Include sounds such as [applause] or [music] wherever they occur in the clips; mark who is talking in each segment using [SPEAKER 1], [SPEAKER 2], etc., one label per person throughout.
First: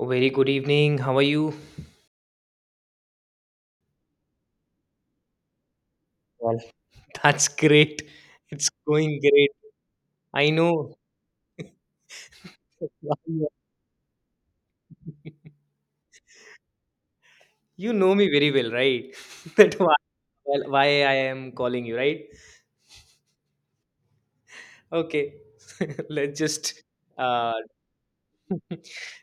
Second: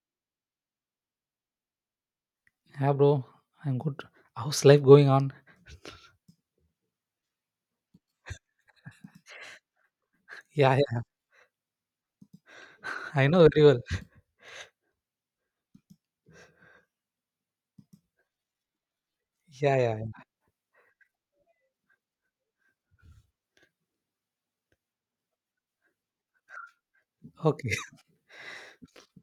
[SPEAKER 1] Very good evening. How are you?
[SPEAKER 2] Yeah, bro, I'm good. How's life going on?
[SPEAKER 1] Well, [laughs] that's great. It's going great. I
[SPEAKER 2] Yeah,
[SPEAKER 1] know.
[SPEAKER 2] yeah, [laughs] I know
[SPEAKER 1] [laughs]
[SPEAKER 2] very well.
[SPEAKER 1] You know me very well, right? [laughs] That
[SPEAKER 2] Yeah,
[SPEAKER 1] why,
[SPEAKER 2] yeah, yeah.
[SPEAKER 1] well, why I am calling you, right? Okay. [laughs] Let's just uh,
[SPEAKER 2] Okay. [laughs]
[SPEAKER 1] [laughs]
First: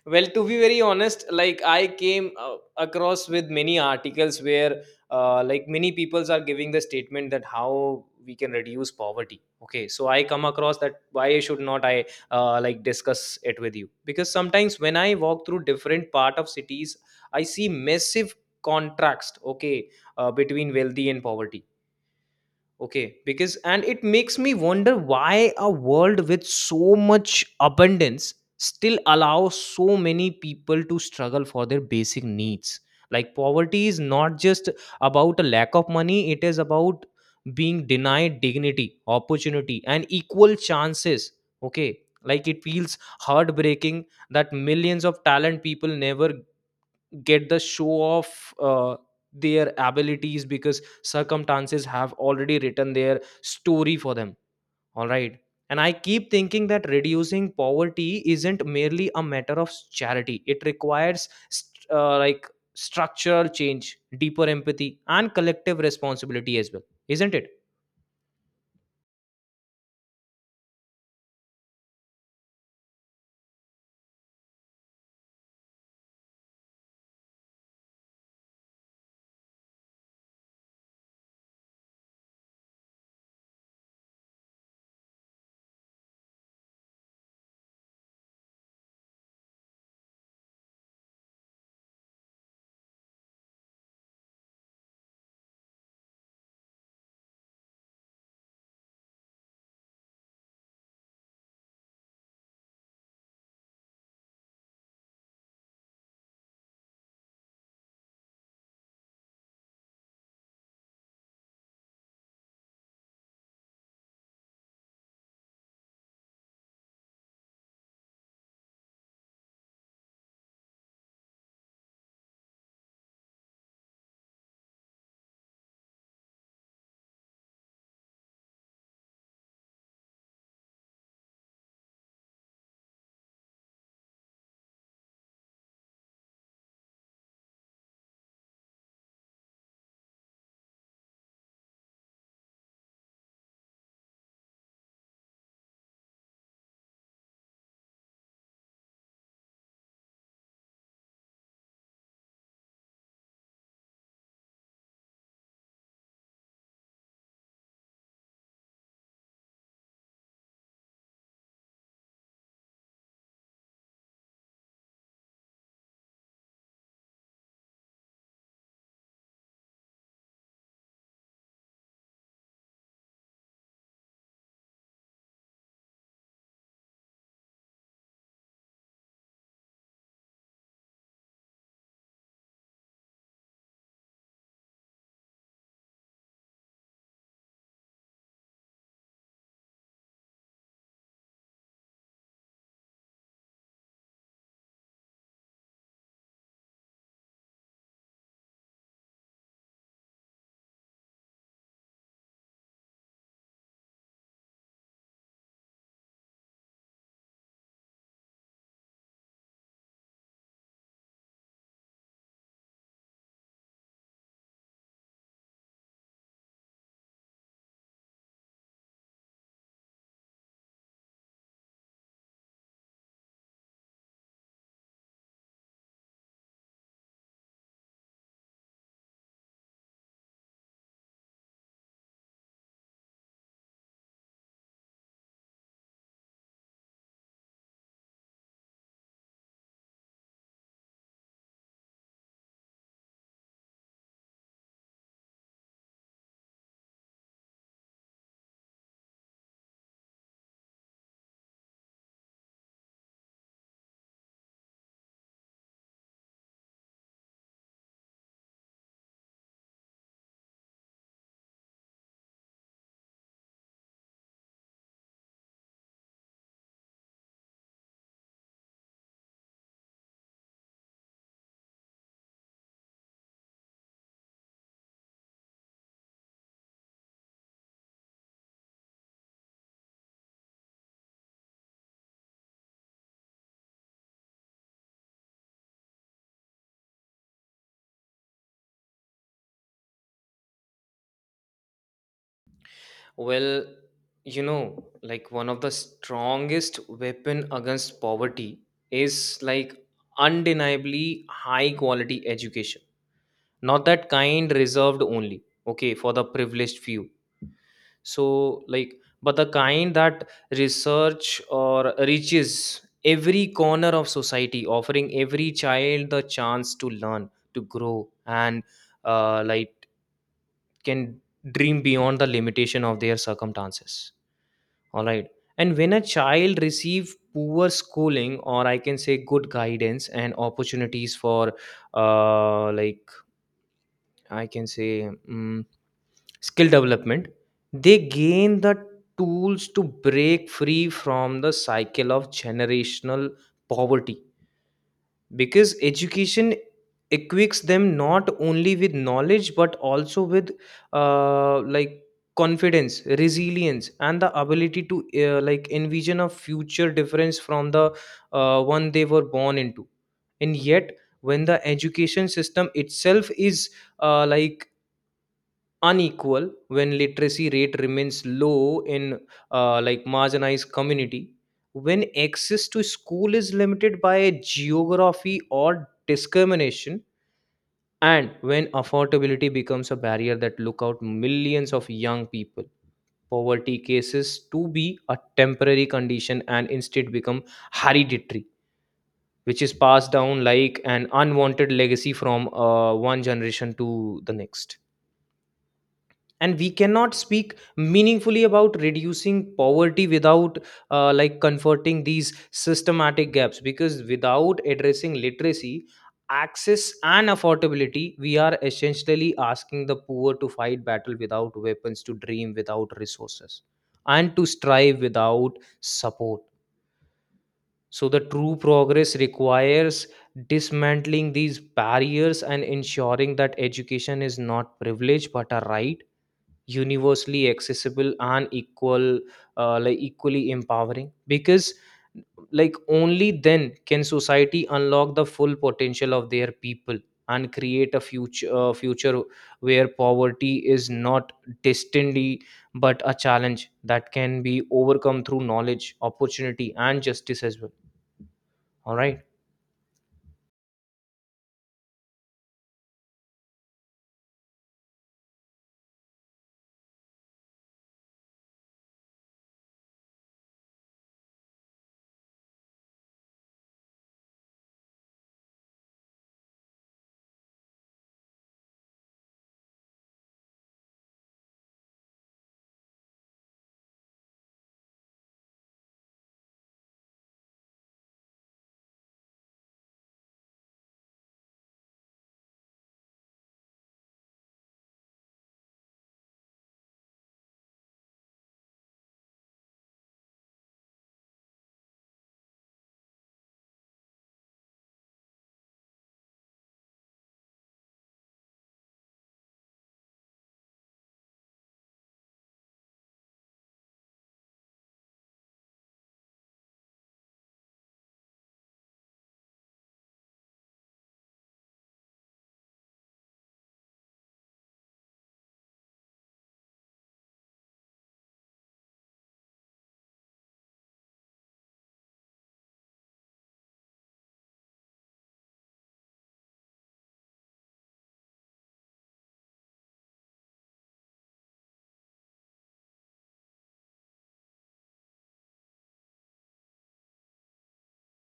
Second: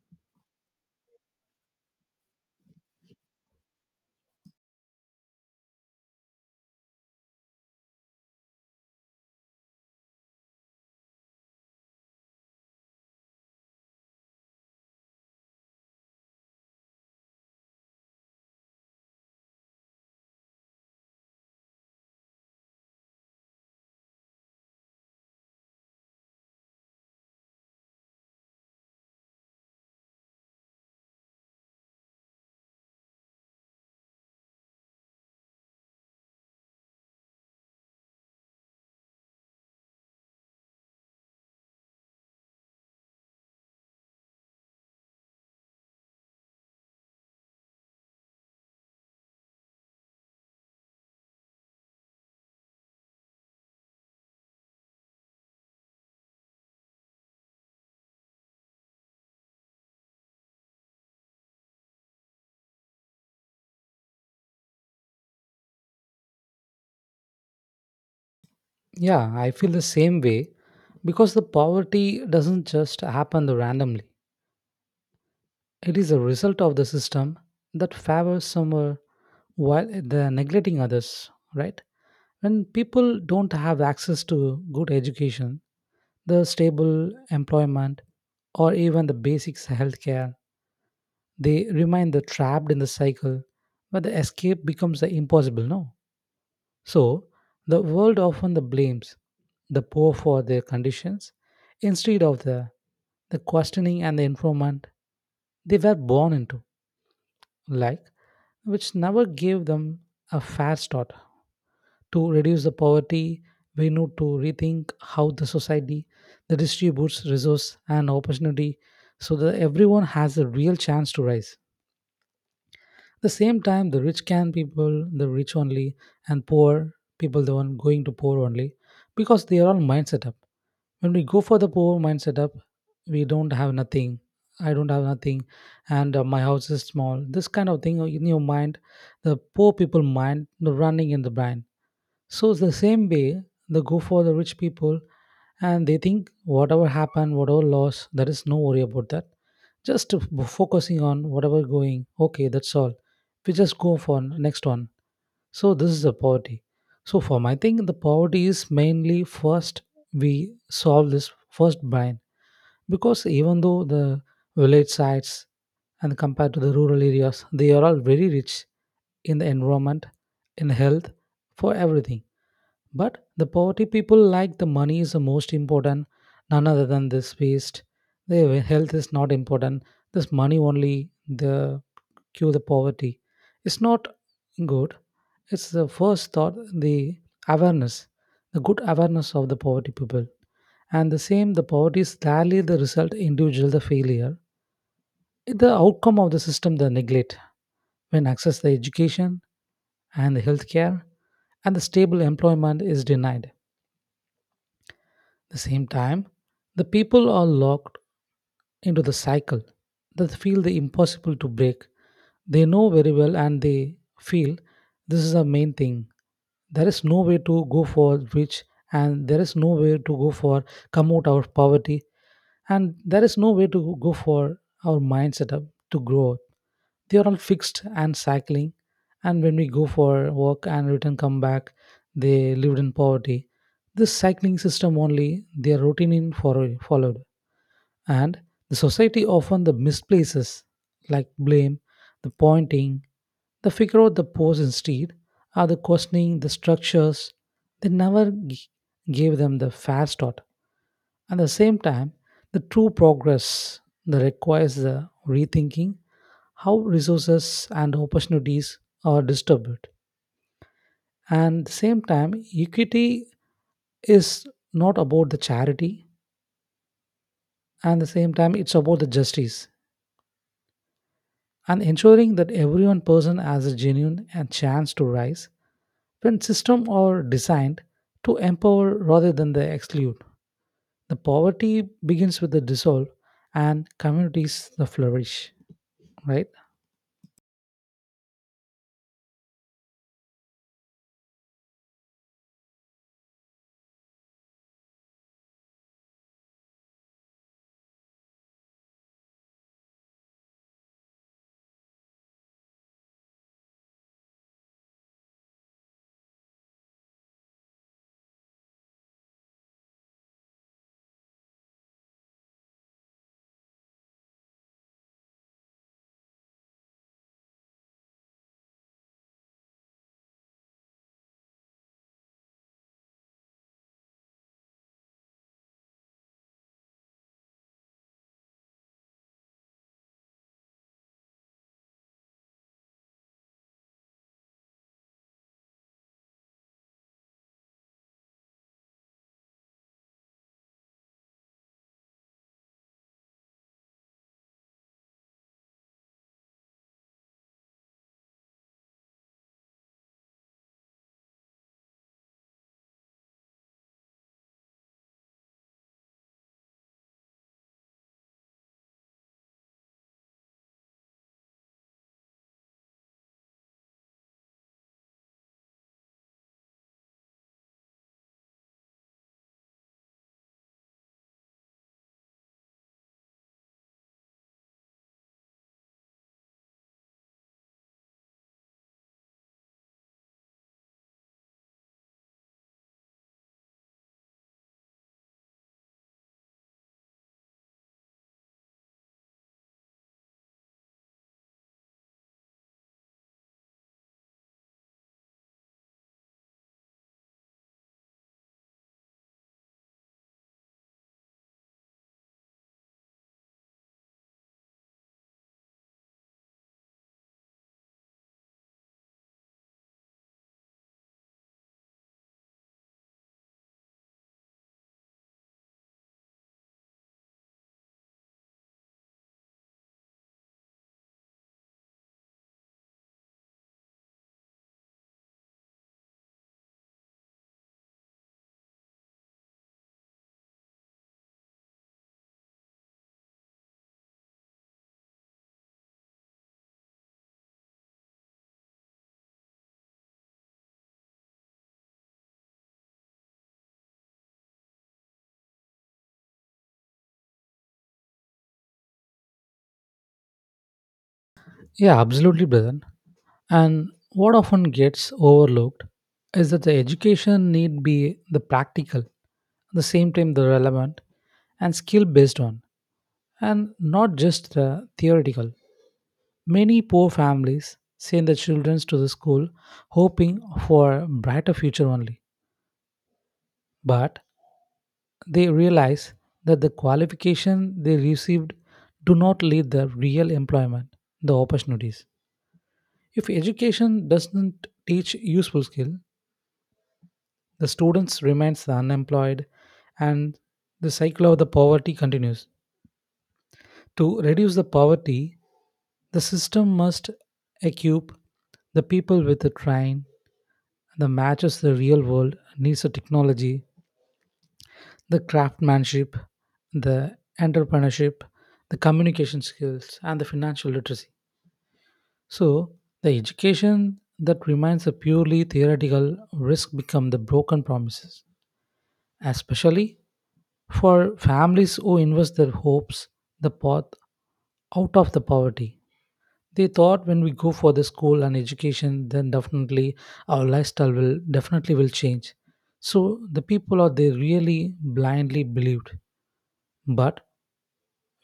[SPEAKER 1] well, to be very honest, I came across with many articles where like many peoples are giving the statement that how we can reduce poverty. Okay, so I come across that why should not I like discuss it with you, because sometimes when I walk through different part of cities, I see massive contrast. Okay, between wealthy and poverty. Okay, because and it makes me wonder why a world with so much abundance still allows so many people to struggle for their basic needs. Like poverty is not just about a lack of money, it is about being denied dignity, opportunity, and equal chances. Okay, like it feels heartbreaking that millions of talent people never get the show off their abilities because circumstances have already written their story for them. All right. And I keep thinking that reducing poverty isn't merely a matter of charity, it requires like structural change, deeper empathy, and collective responsibility as well, isn't it?
[SPEAKER 2] Yeah, I feel the same way because the poverty doesn't just happen randomly. It is a result of the system that favors some while they're neglecting others, right? When people don't have access to good education, the stable employment, or even the basics healthcare, they remain the trapped in the cycle where the escape becomes the impossible no so the world often the blames the poor for their conditions instead of the questioning and the informant they were born into, like, which never gave them a fair start to reduce the poverty. We need to rethink how the society the distributes resource and opportunity so that everyone has a real chance to rise. At the same time, the rich can people, the rich only, and poor people, the one going to poor only, because they are all mind setup. When we go for the poor mind setup, we don't have nothing. I don't have nothing, and my house is small. This kind of thing in your mind, the poor people mind, the running in the brain, so it's the same way they go for the rich people and they think whatever happened, whatever loss, there is no worry about that. Just to focusing on whatever going, okay, that's all. We just go for next one. So this is the poverty. So for my thing, the poverty is mainly first we solve this first bind, because even though the village sites and compared to the rural areas, they are all very rich in the environment, in health, for everything. But the poverty people, like, the money is the most important, none other than this waste. Their health is not important. This money only the cure the poverty. It's not good. It's the first thought, the awareness, the good awareness of the poverty people. And the same, the poverty is rarely the result individual the failure. It's the outcome of the system the neglect when access the education and the healthcare and the stable employment is denied. At the same time, the people are locked into the cycle that feel the impossible to break. They know very well and they feel this is the main thing. There is no way to go for rich and there is no way to go for come out of poverty and there is no way to go for our mind setup to grow up. They are all fixed and cycling. And when we go for work and return come back, they lived in poverty. This cycling system only their routine in for, followed. And the society often the misplaces, like blame, the pointing, the figure out the pose instead are the questioning the structures. They never gave them the fair thought. At the same time, the true progress that requires the rethinking how resources and opportunities are distributed. And at the same time, equity is not about the charity, and at the same time, it's about the justice and ensuring that every one person has a genuine and chance to rise when systems are designed to empower rather than the exclude. The poverty begins with the dissolve and communities the flourish, right?
[SPEAKER 1] Well, you know, like one of the strongest weapon against poverty is, like, undeniably high quality education, not that kind reserved only, okay, for the privileged few. So, like, but the kind that research or reaches every corner of society, offering every child the chance to learn, to grow, and like can dream beyond the limitation of their circumstances. All right. And when a child receive poor schooling, or I can say good guidance and opportunities for like, I can say, mm skill development, they gain the tools to break free from the cycle of generational poverty, because education equips them not only with knowledge but also with like confidence, resilience, and the ability to like envision a future difference from the one they were born into. And yet, when the education system itself is like unequal, when literacy rate remains low in like marginalized community, when access to school is limited by geography or discrimination, and when affordability becomes a barrier that look out millions of young people, poverty cases to be a temporary condition and instead become hereditary, which is passed down like an unwanted legacy from one generation to the next. And we cannot speak meaningfully about reducing poverty without like comforting these systematic gaps, because without addressing literacy, access and affordability, we are essentially asking the poor to fight battle without weapons, to dream without resources, and to strive without support. So the true progress requires dismantling these barriers and ensuring that education is not privilege but a right, universally accessible and equal, like equally empowering, because, like, only then can society unlock the full potential of their people and create a future, future where poverty is not destiny but a challenge that can be overcome through knowledge, opportunity and justice as well. All right.
[SPEAKER 2] Yeah, absolutely, brother. And what often gets overlooked is that the education need be the practical, at the same time the relevant and skill based on, and not just the theoretical. Many poor families send their children to the school hoping for a brighter future only, but they realize that the qualification they received do not lead the real employment, the opportunities. If education doesn't teach useful skill, the students remains unemployed and the cycle of the poverty continues. To reduce the poverty, the system must equip the people with the train that matches the real world needs of technology, the craftsmanship, the entrepreneurship, the communication skills, and the financial literacy. So the education that remains a purely theoretical risk become the broken promises, especially for families who invest their hopes the path out of the poverty. They thought when we go for the school and education, then definitely our lifestyle will definitely will change. So the people are they really blindly believed. But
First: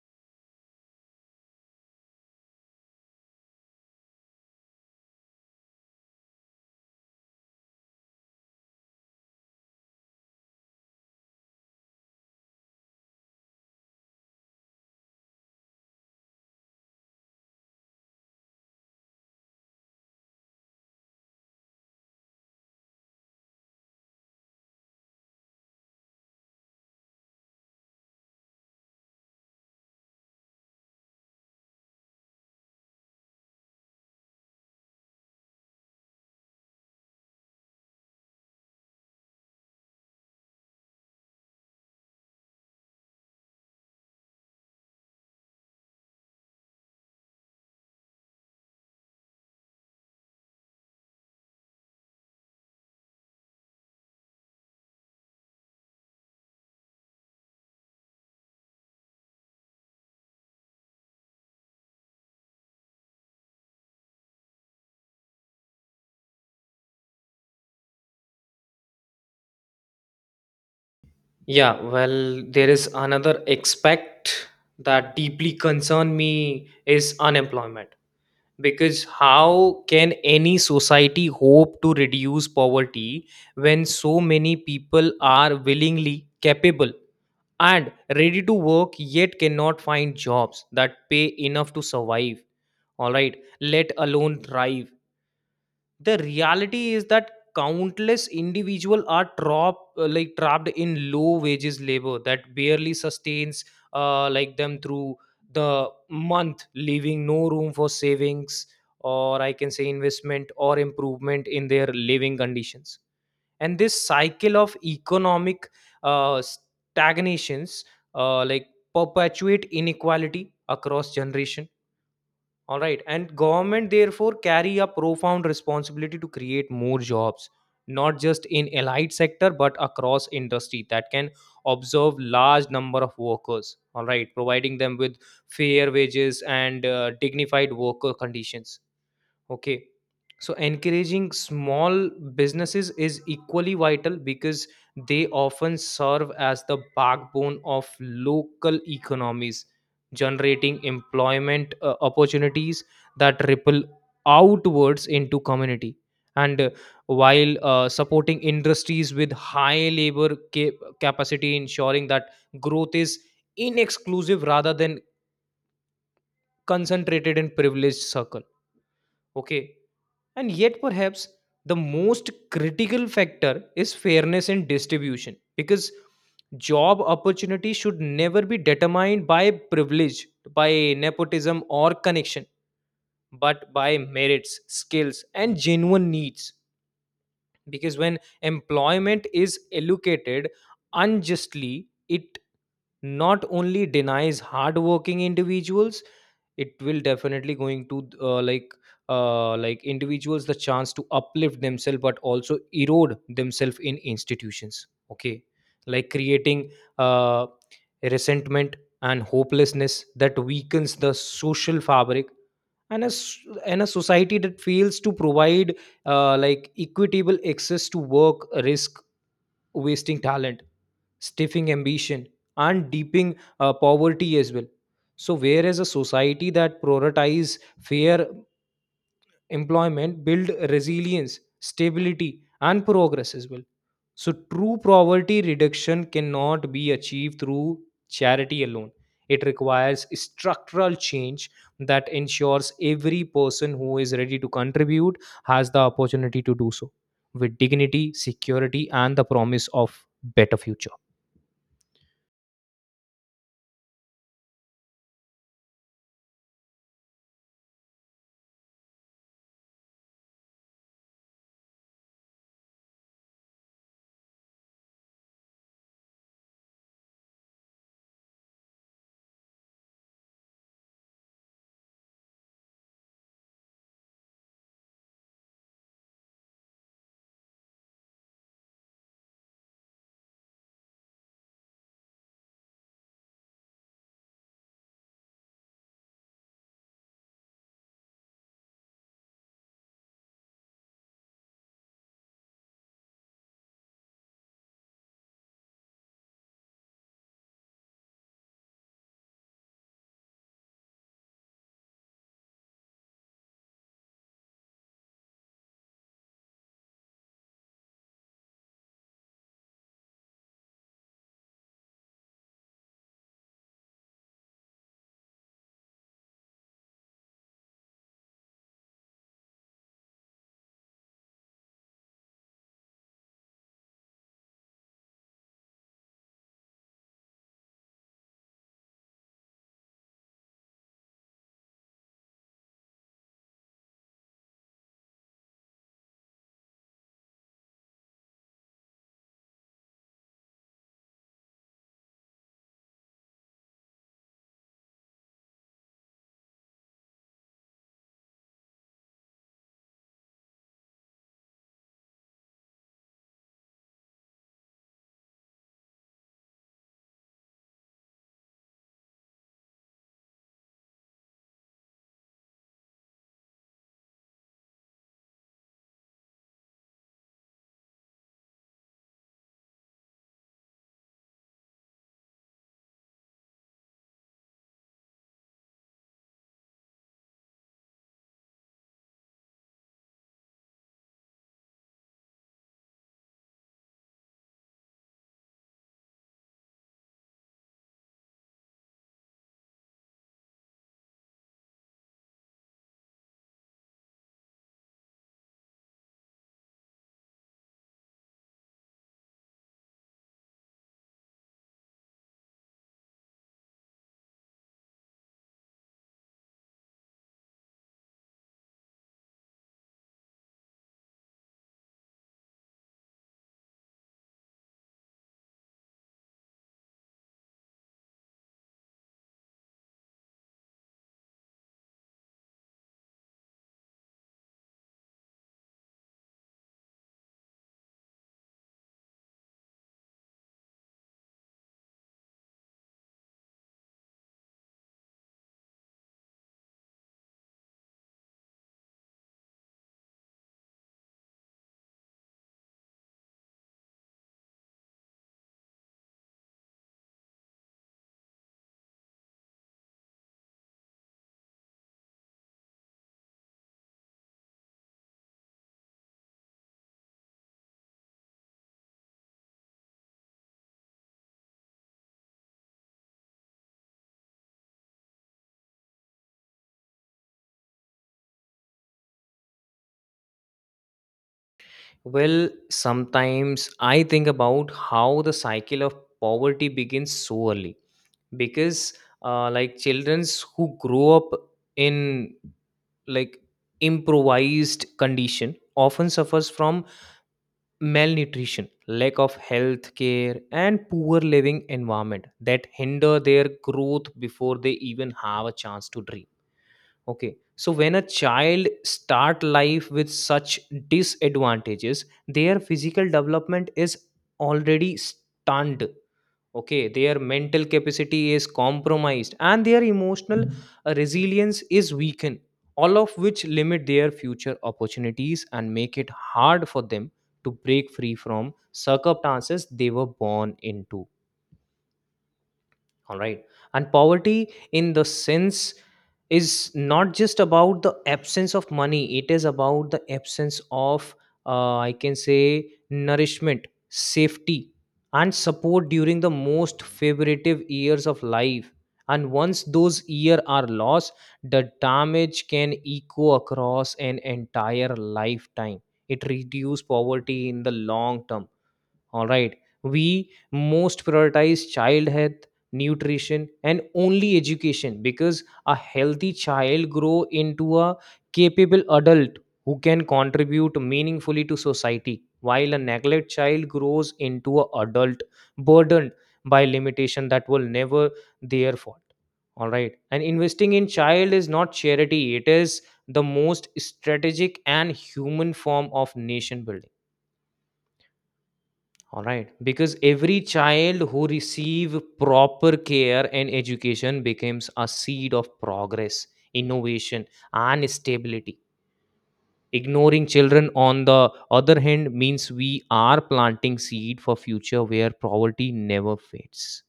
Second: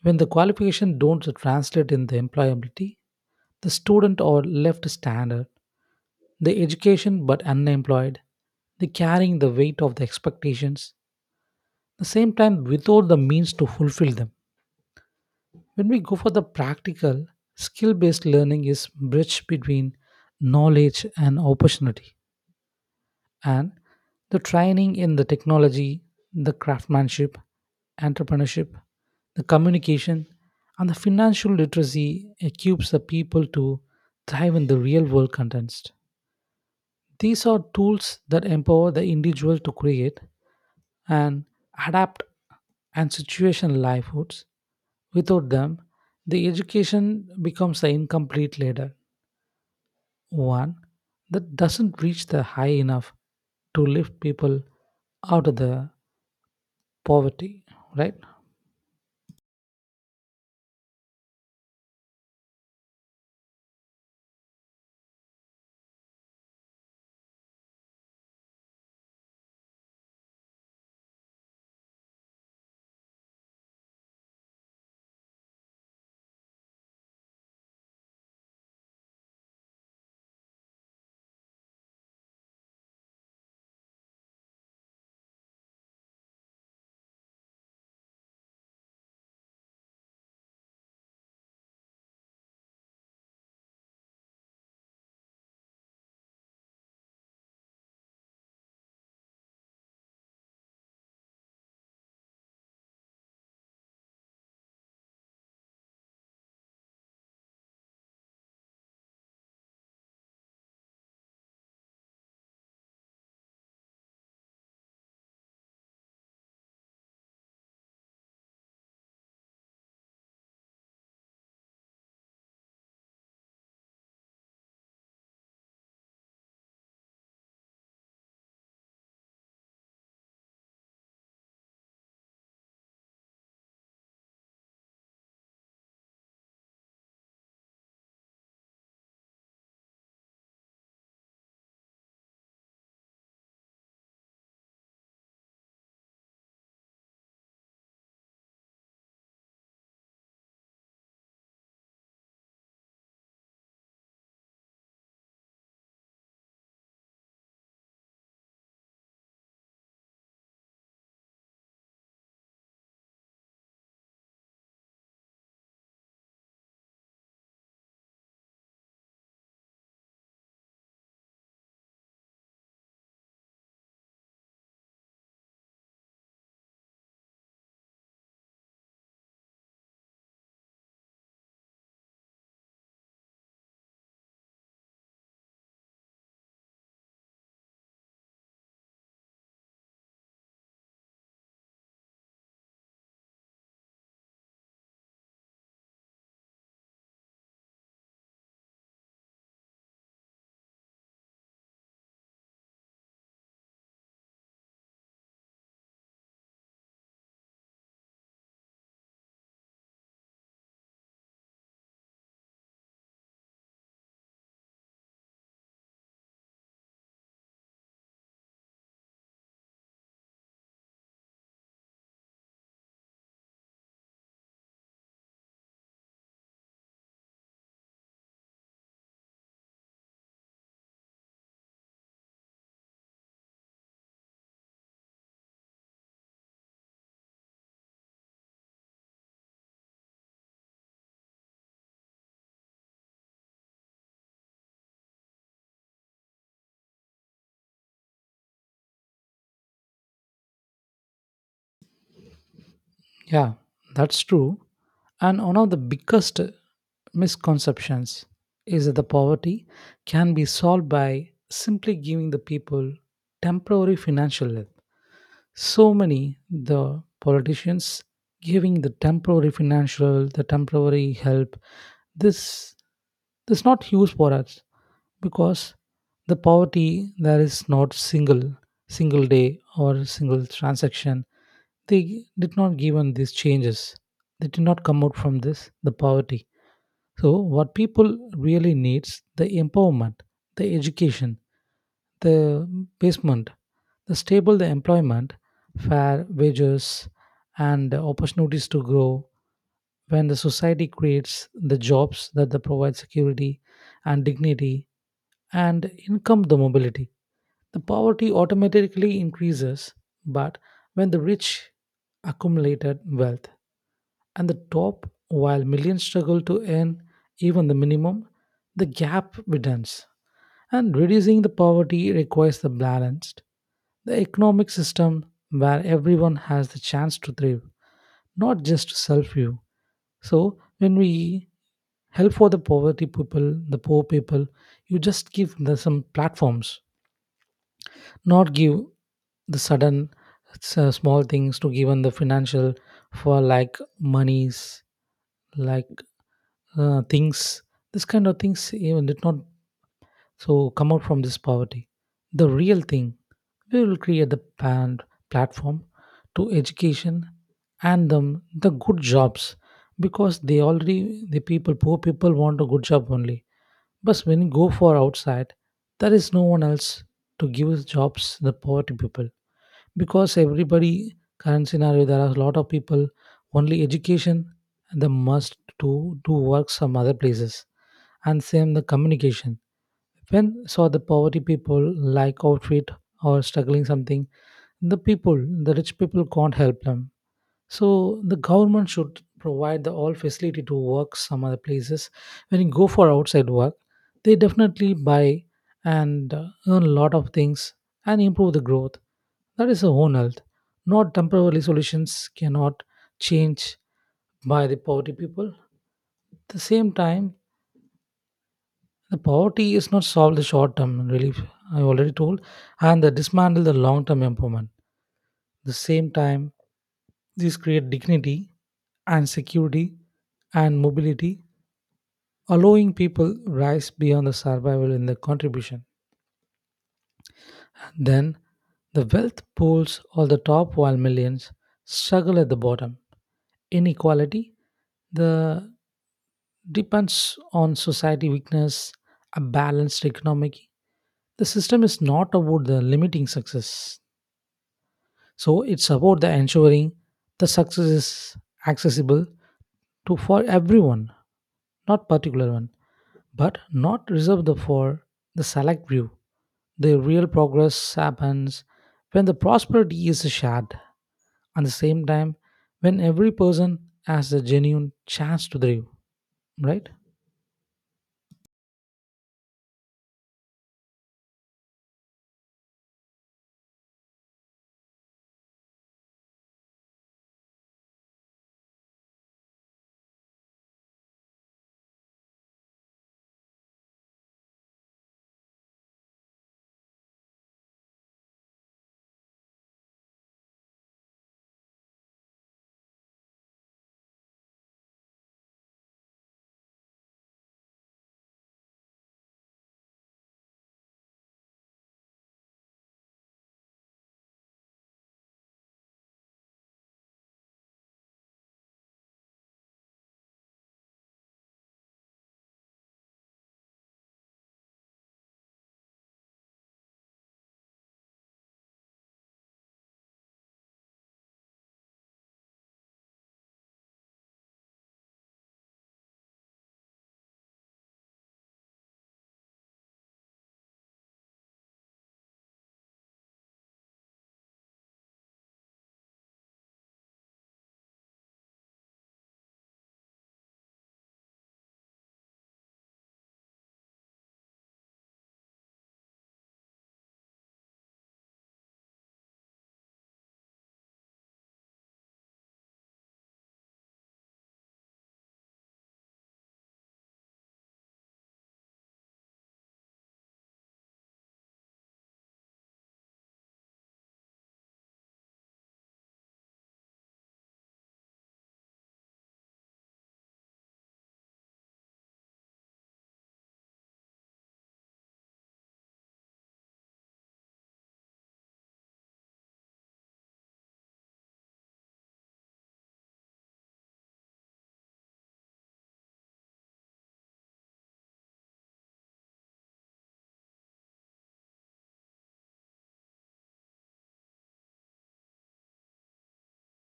[SPEAKER 2] when the qualification don't translate in the employability, the student are left standard, the education but unemployed, they carrying the weight of the expectations, the same time without the means to fulfill them. When we go for the practical, skill based learning is bridge between knowledge and opportunity. And the training in the technology, the craftsmanship, entrepreneurship, the communication, and the financial literacy equips the people to thrive in the real world context. These are tools that empower the individual to create and adapt and situation livelihoods. Without them, the education becomes the incomplete ladder, one that doesn't reach the high enough to lift people out of the poverty, right?
[SPEAKER 1] Yeah, well, there is another aspect that deeply concern me is unemployment, because how can any society hope to reduce poverty when so many people are willingly capable and ready to work, yet cannot find jobs that pay enough to survive, all right, let alone thrive. The reality is that countless individuals are trapped, trapped in low wages labor that barely sustains like them through the month, leaving no room for savings or, I can say, investment or improvement in their living conditions. And this cycle of economic stagnations like perpetuate inequality across generation. All right. And government therefore carry a profound responsibility to create more jobs, not just in allied sector, but across industry that can observe large number of workers. All right. Providing them with fair wages and dignified worker conditions. Okay. So encouraging small businesses is equally vital because they often serve as the backbone of local economies, generating employment opportunities that ripple outwards into community. And while supporting industries with high labor capacity, ensuring that growth is inexclusive rather than concentrated in privileged circle. Okay, and yet, perhaps the most critical factor is fairness in distribution, because job opportunity should never be determined by privilege, by nepotism or connection, but by merits, skills, and genuine needs. Because when employment is allocated unjustly, it not only denies hardworking individuals, it will definitely going to like individuals the chance to uplift themselves but also erode themselves in institutions, okay, like creating uh, resentment and hopelessness that weakens the social fabric, and a, s- and a society that fails to provide like equitable access to work risk wasting talent, stiffing ambition, and deeping poverty as well. So, whereas a society that prioritizes fair employment build resilience, stability, and progress as well. So true poverty reduction cannot be achieved through charity alone, it requires structural change that ensures every person who is ready to contribute has the opportunity to do so with dignity, security and the promise of better future.
[SPEAKER 2] Yeah, that's true. And one of the biggest misconceptions is that the poverty can be solved by simply giving the people temporary financial help. So many the politicians giving the temporary financial the temporary help, this this not huge for us because the poverty there is not single single day or single transaction. They did not given these changes, they did not come out from this the poverty. So what people really needs the empowerment, the education, the basement, the stable the employment, fair wages and opportunities to grow. When the society creates the jobs that they provide security and dignity and income the mobility, the poverty automatically increases. But when the rich accumulated wealth and the top, while millions struggle to earn even the minimum, the gap widens. And reducing the poverty requires the balanced, the economic system where everyone has the chance to thrive, not just to self view. So when we help for the poverty people, the poor people, you just give them some platforms, not give the sudden small things to given the financial for like monies like things. This kind of things even did not so come out from this poverty. The real thing, we will create the platform to education and them the good jobs because they already the people poor people want a good job only. But when you go for outside, there is no one else to give us jobs the poverty people, because everybody current scenario there are a lot of people only education and the must to do work some other places. And same the communication, when saw the poverty people like outfit or struggling something, the people the rich people can't help them. So the government should provide the all facility to work some other places. When you go for outside work, they definitely buy and earn a lot of things and improve the growth. That is a own health. Not temporary solutions cannot change by the poverty people. At the same time, the poverty is not solved the short term relief. I already told, and the dismantle the long term empowerment. The same time, these create dignity and security and mobility, allowing people rise beyond the survival in their contribution. And then the wealth pools all the top while millions struggle at the bottom. Inequality the depends on society weakness, a balanced economic. The system is not about the limiting success. So it's about the ensuring the success is accessible to for everyone, not particular one, but not reserved for the select few. The real progress happens when the prosperity is shared. At the same time, when every person has a genuine chance to thrive, right?
[SPEAKER 1] Well, sometimes I think about how the cycle of poverty begins so early, because like childrens who grow up in, like, improvised condition often suffers from malnutrition, lack of health care and poor living environment that hinder their growth before they even have a chance to dream. Okay, so when a child start life with such disadvantages, their physical development is already stunned. Okay, their mental capacity is compromised and their emotional resilience is weakened, all of which limit their future opportunities and make it hard for them to break free from circumstances they were born into. All right. And poverty in the sense is not just about the absence of money, it is about the absence of, I can say, nourishment, safety and support during the most favorable years of life. And once those years are lost, the damage can echo across an entire lifetime. It reduces poverty in the long term. All right, we most prioritize child health, nutrition and only education, because a healthy child grow into a capable adult who can contribute meaningfully to society, while a neglect child grows into a adult burdened by limitation that will never their fault. All right, and investing in child is not charity, it is the most strategic and human form of nation building. All right, because every child who receive proper care and education becomes a seed of progress, innovation, and stability. Ignoring children, on the other hand, means we are planting seed for future where poverty never fades,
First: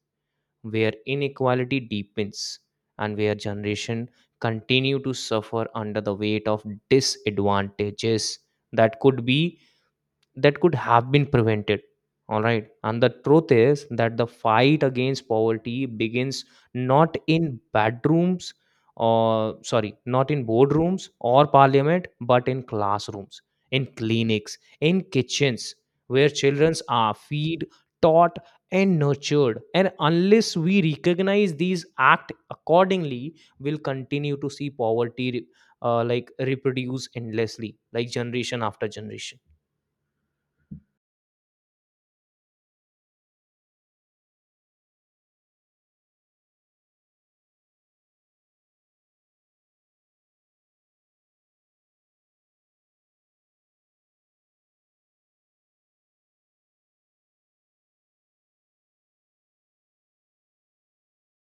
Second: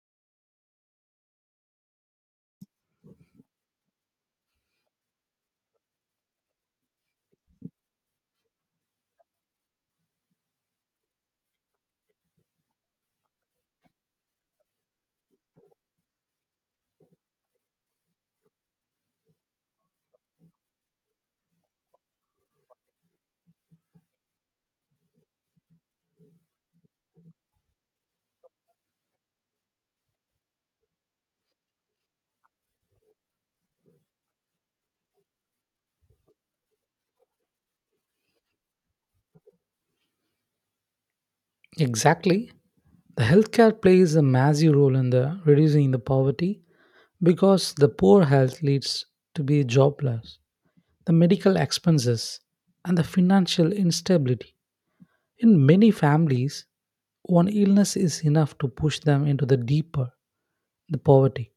[SPEAKER 1] where inequality deepens, and where generation continue to suffer under the weight of disadvantages that could be that could have been prevented. All right, and the truth is that the fight against poverty begins not in bedrooms or sorry not in boardrooms or parliament but in classrooms, in clinics, in kitchens, where children are feed, taught and nurtured. And unless we recognize these act accordingly, we'll continue to see poverty like reproduce endlessly, like generation after generation.
[SPEAKER 2] Exactly. The healthcare plays a massive role in the reducing the poverty because the poor health leads to be jobless the medical expenses, and the financial instability. In many families, one illness is enough to push them into the deeper the poverty.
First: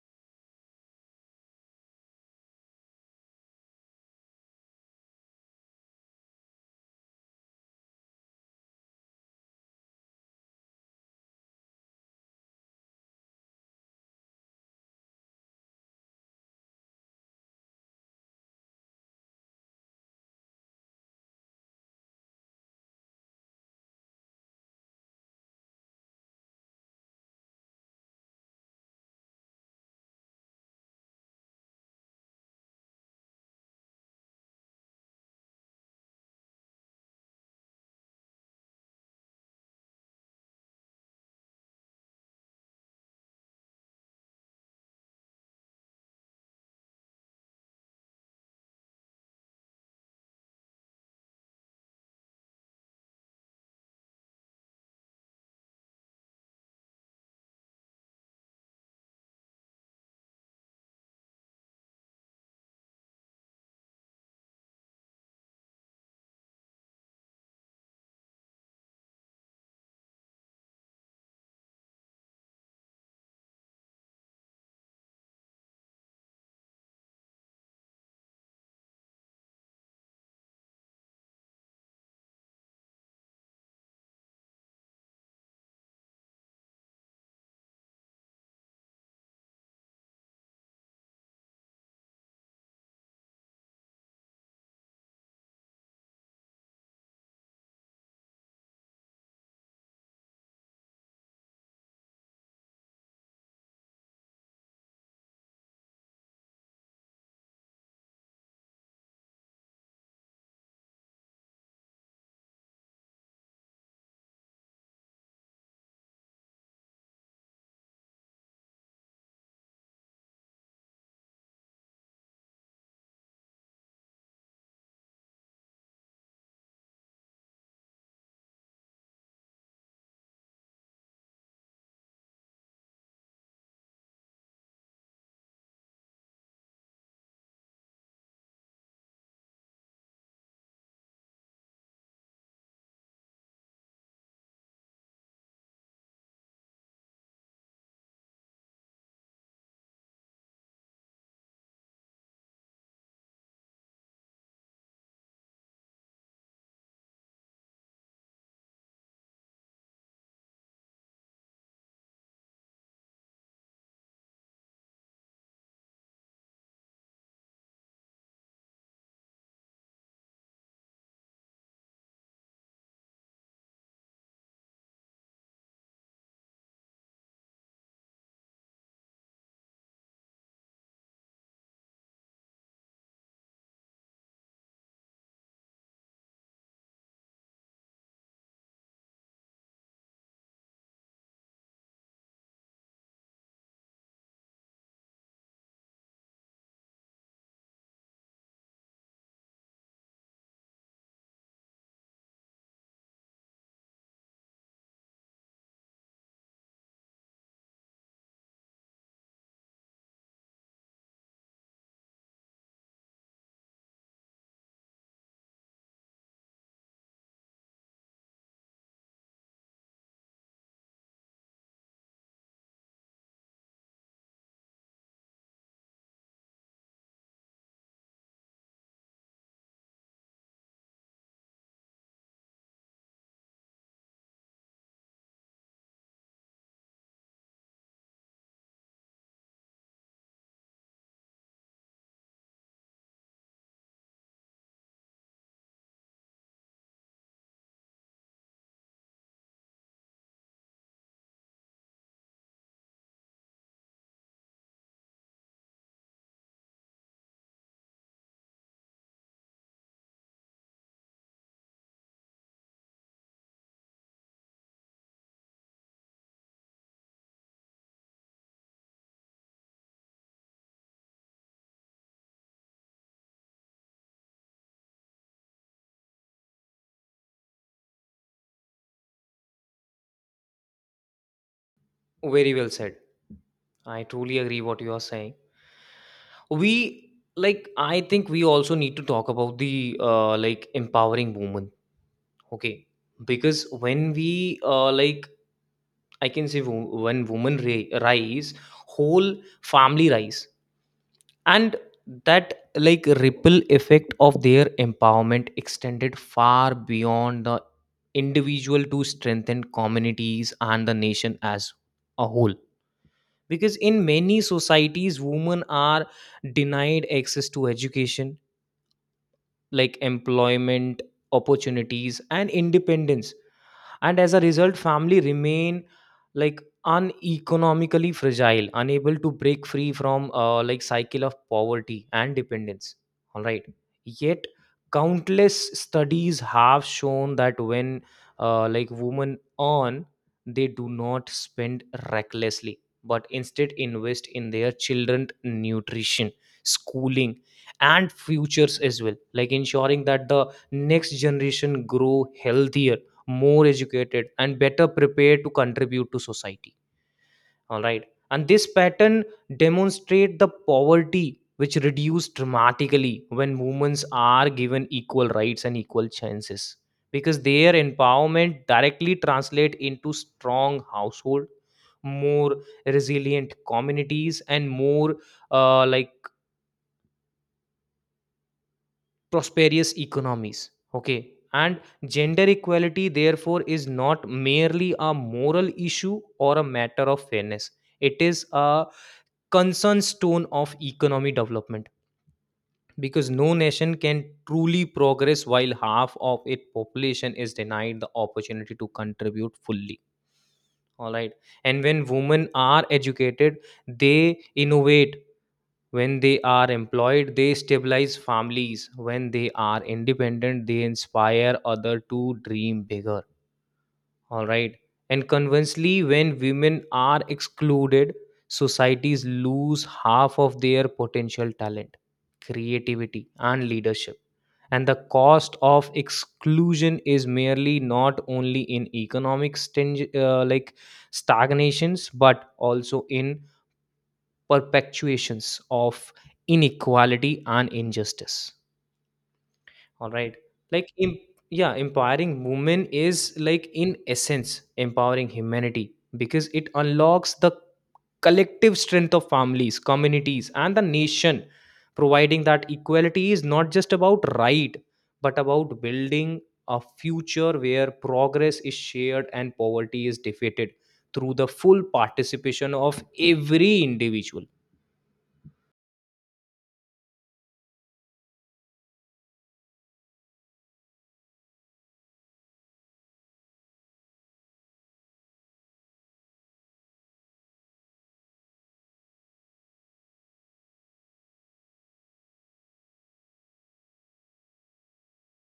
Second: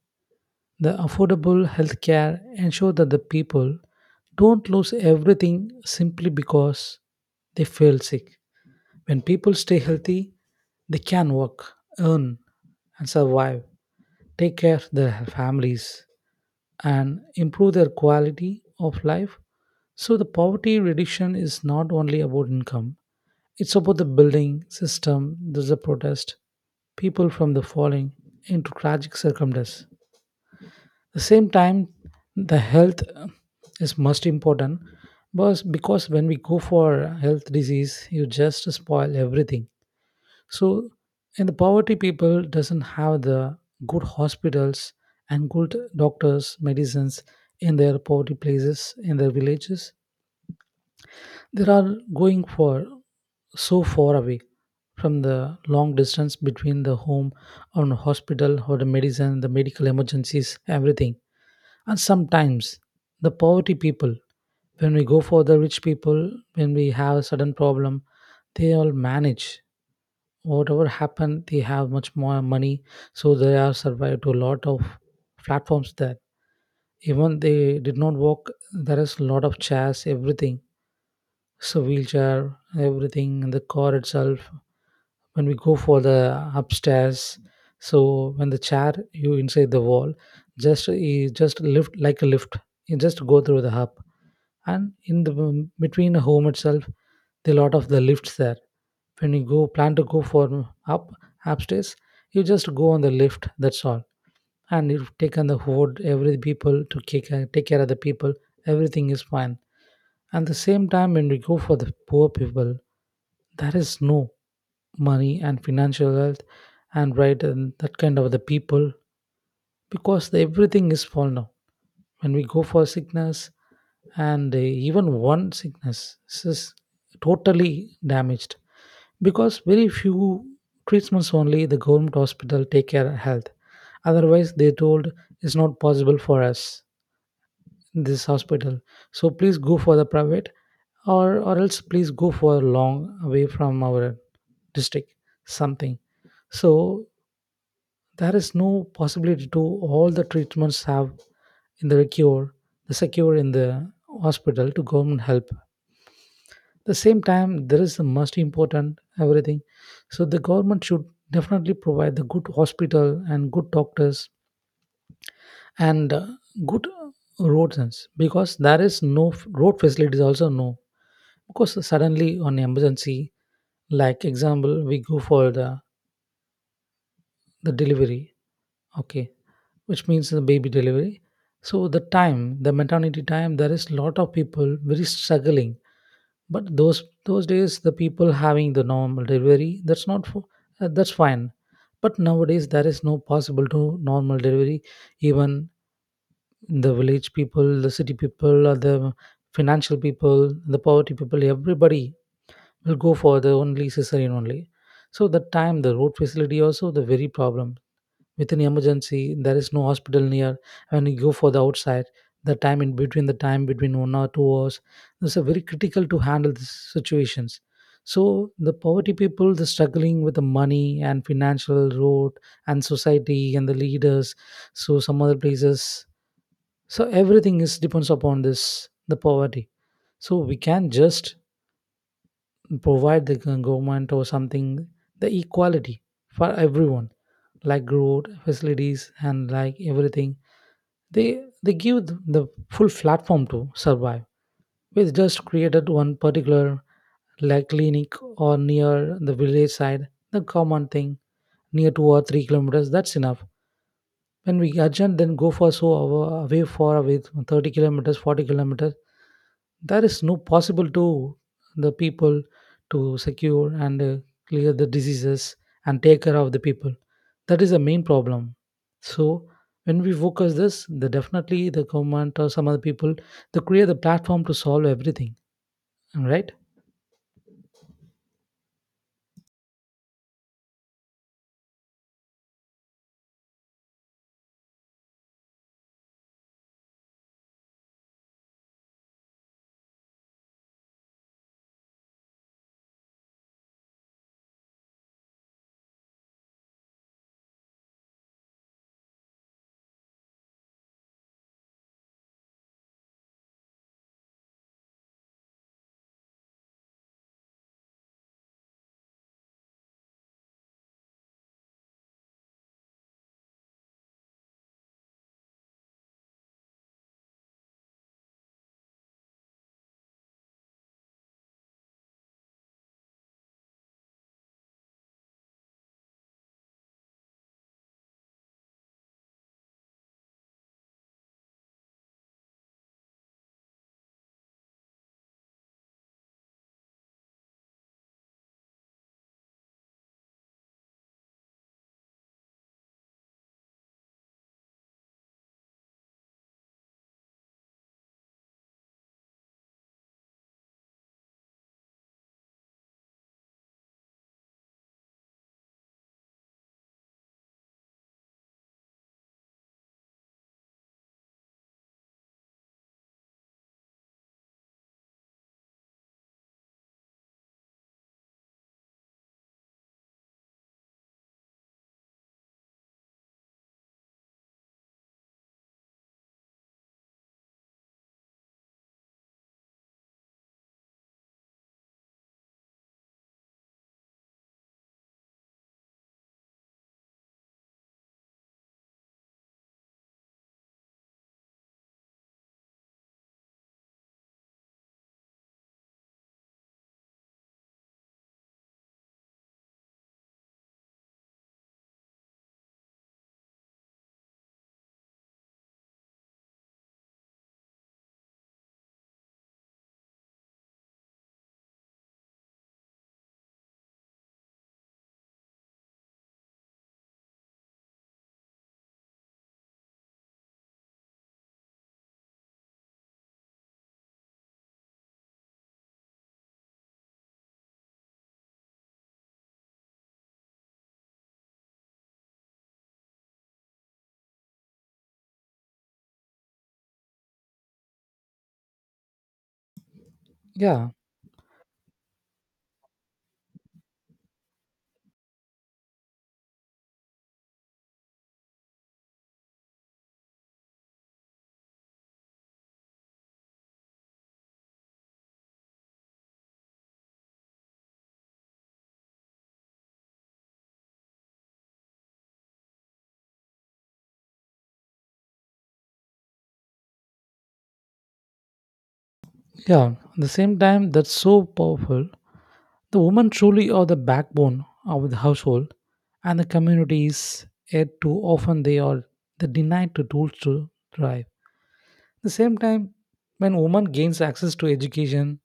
[SPEAKER 2] The affordable health care ensure that the people don't lose everything simply because they feel sick. When people stay healthy, they can work, earn, and survive, take care of their families, and improve their quality of life. So, the poverty reduction is not only about income, it's about the building system, there's a protest, people from the falling into tragic circumstances. The same time, the health is most important because when we go for health disease, you just spoil everything. So, and the poverty people doesn't have the good hospitals and good doctors, medicines in their poverty places, in their villages. They are going for so far away from the long distance between the home and hospital or the medicine, the medical emergencies, everything. And sometimes the poverty people, when we go for the rich people, when we have a sudden problem, they all manage whatever happened, they have much more money, so they have survived to a lot of platforms that even they did not walk, there is a lot of chairs, everything, so wheelchair, everything in the car itself. When we go for the upstairs, so when the chair you inside the wall, just you just lift like a lift, you just go through the hub. And in between the home itself, there are lot of the lifts there. When you go plan to go for up upstairs, you just go on the lift, that's all. And you've taken the hoard every people to take, take care of the people, everything is fine. And the same time when we go for the poor people, there is no money and financial wealth and right and that kind of the people, because the, everything is fallen down. When we go for sickness and even one sickness is totally damaged, because very few treatments, only the government hospital take care of health. Otherwise they told it's not possible for us in this hospital, so please go for the private, or else please go for long away from our district, something. So there is no possibility to all the treatments have in the cure, the secure in the hospital to government help. The same time there is the most important, everything. So the government should definitely provide the good hospital and good doctors and good roads because there is no road facilities also, no, because suddenly on emergency, like example we go for the delivery, okay, which means the baby delivery. So the time, the maternity time, there is lot of people very struggling. But those days, the people having the normal delivery, that's not for, that's fine. But nowadays, there is no possible to normal delivery. Even the village people, the city people, or the financial people, the poverty people, everybody will go for the only cesarean only. So the time, the road facility also the very problem, with an emergency there is no hospital near. When you go for the outside, the time in between, the time between 1 or 2 hours, this is very critical to handle these situations. So the poverty people, the struggling with the money and financial road and society and the leaders, so some other places, so everything is depends upon this, the poverty. So we can just provide government or something the equality for everyone, like road facilities and like everything. They give the full platform to survive. We just created one particular like clinic or near the village side, the common thing, near 2 or 3 kilometers, that's enough. When we urgent, then go for so away 30 kilometers, 40 kilometers. There is no possible to the people to secure and clear the diseases and take care of the people. That is the main problem. So when we focus this, the definitely the government or some other people, they create the platform to solve everything. Am I right?
[SPEAKER 1] Very well said. I truly agree what you are saying. We like I think we also need to talk about the like empowering women. Okay, because when we, like, I can say, when women rise, whole family rise, and that like ripple effect of their empowerment extended far beyond the individual to strengthen communities and the nation as a whole, because in many societies women are denied access to education, like employment opportunities and independence, and as a result family remain, like, uneconomically fragile, unable to break free from like cycle of poverty and dependence. All right. Yet countless studies have shown that when like women earn, they do not spend recklessly but instead invest in their children's nutrition, schooling and futures as well, like ensuring that the next generation grow healthier, more educated and better prepared to contribute to society. All right. And this pattern demonstrate the poverty which reduce dramatically when women are given equal rights and equal chances, because their empowerment directly translate into strong household, more resilient communities, and more like prosperous economies. Okay. And gender equality, therefore, is not merely a moral issue or a matter of fairness. It is a concern stone of economic development, because no nation can truly progress while half of its population is denied the opportunity to contribute fully. All right. And when women are educated, they innovate. When they are employed, they stabilize families. When they are independent, they inspire other to dream bigger. All right. And conversely, when women are excluded, societies lose half of their potential talent, creativity and leadership, and the cost of exclusion is merely not only in economic sting, like stagnations, but also in perpetuations of inequality and injustice. All right. like
[SPEAKER 2] Yeah.
[SPEAKER 1] em- yeah, empowering women is, like, in essence empowering humanity, because it unlocks the collective strength of families, communities and the nation, providing that equality is not just about right, but about building a future where progress is shared and poverty is defeated through the full participation of every individual.
[SPEAKER 2] Yeah, at the same time, that's so powerful. The women truly are the backbone of the household and the communities, yet too often they are they denied the tools to thrive. At the same time, when women gains access to education,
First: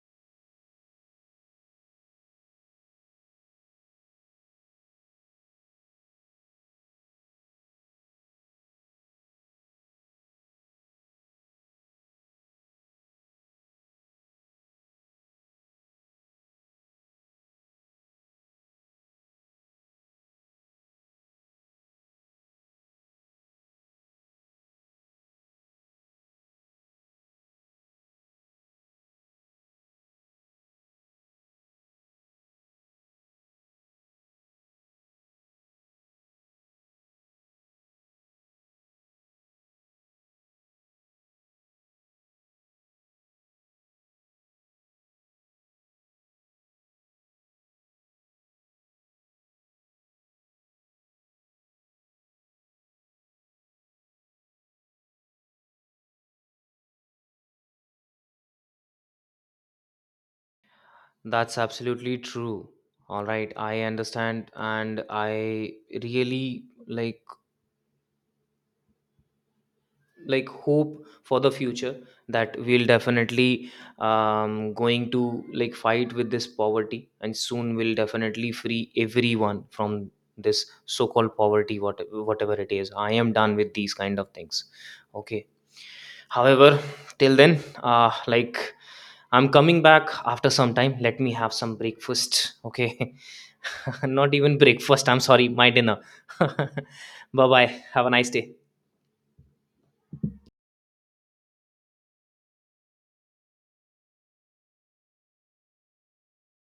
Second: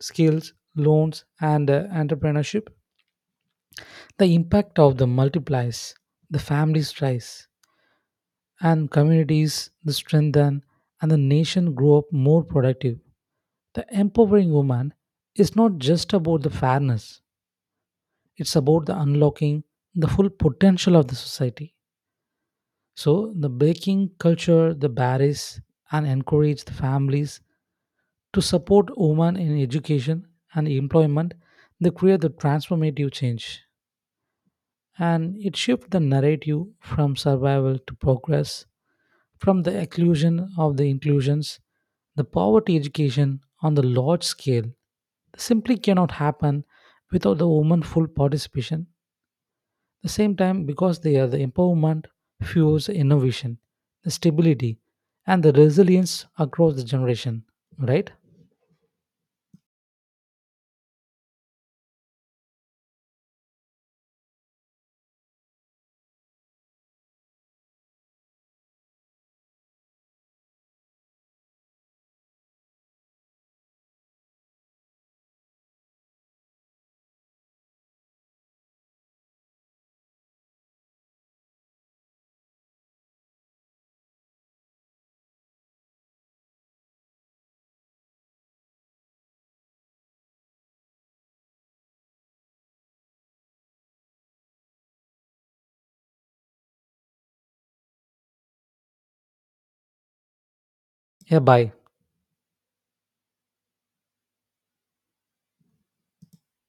[SPEAKER 2] skills, loans, and entrepreneurship, the impact of the multiplies, the families rise, and communities the strengthen, and the nation grow up more productive. The empowering woman is not just about the fairness, it's about the unlocking the full potential of the society. So, the baking culture, the barriers, and encourage the families to support women in education and employment, they create the transformative change. And it shifts the narrative from survival to progress, from the exclusion of the inclusions, the poverty education on the large scale simply cannot happen without the woman full participation. The same time, because they are the empowerment fuels innovation, the stability, and the resilience across the generation. Right?
[SPEAKER 1] That's absolutely true. All right, I understand, and I really like hope for the future that we'll definitely going to, like, fight with this poverty, and soon we'll definitely free everyone from this so-called poverty. Whatever it is, I am done with these kind of things. Okay, however, till then, I'm coming back after some time. Let me have some breakfast, okay? [laughs] [laughs] Not even breakfast. I'm sorry, my dinner. [laughs] Bye, bye. Have a nice day.
[SPEAKER 2] Yeah, bye.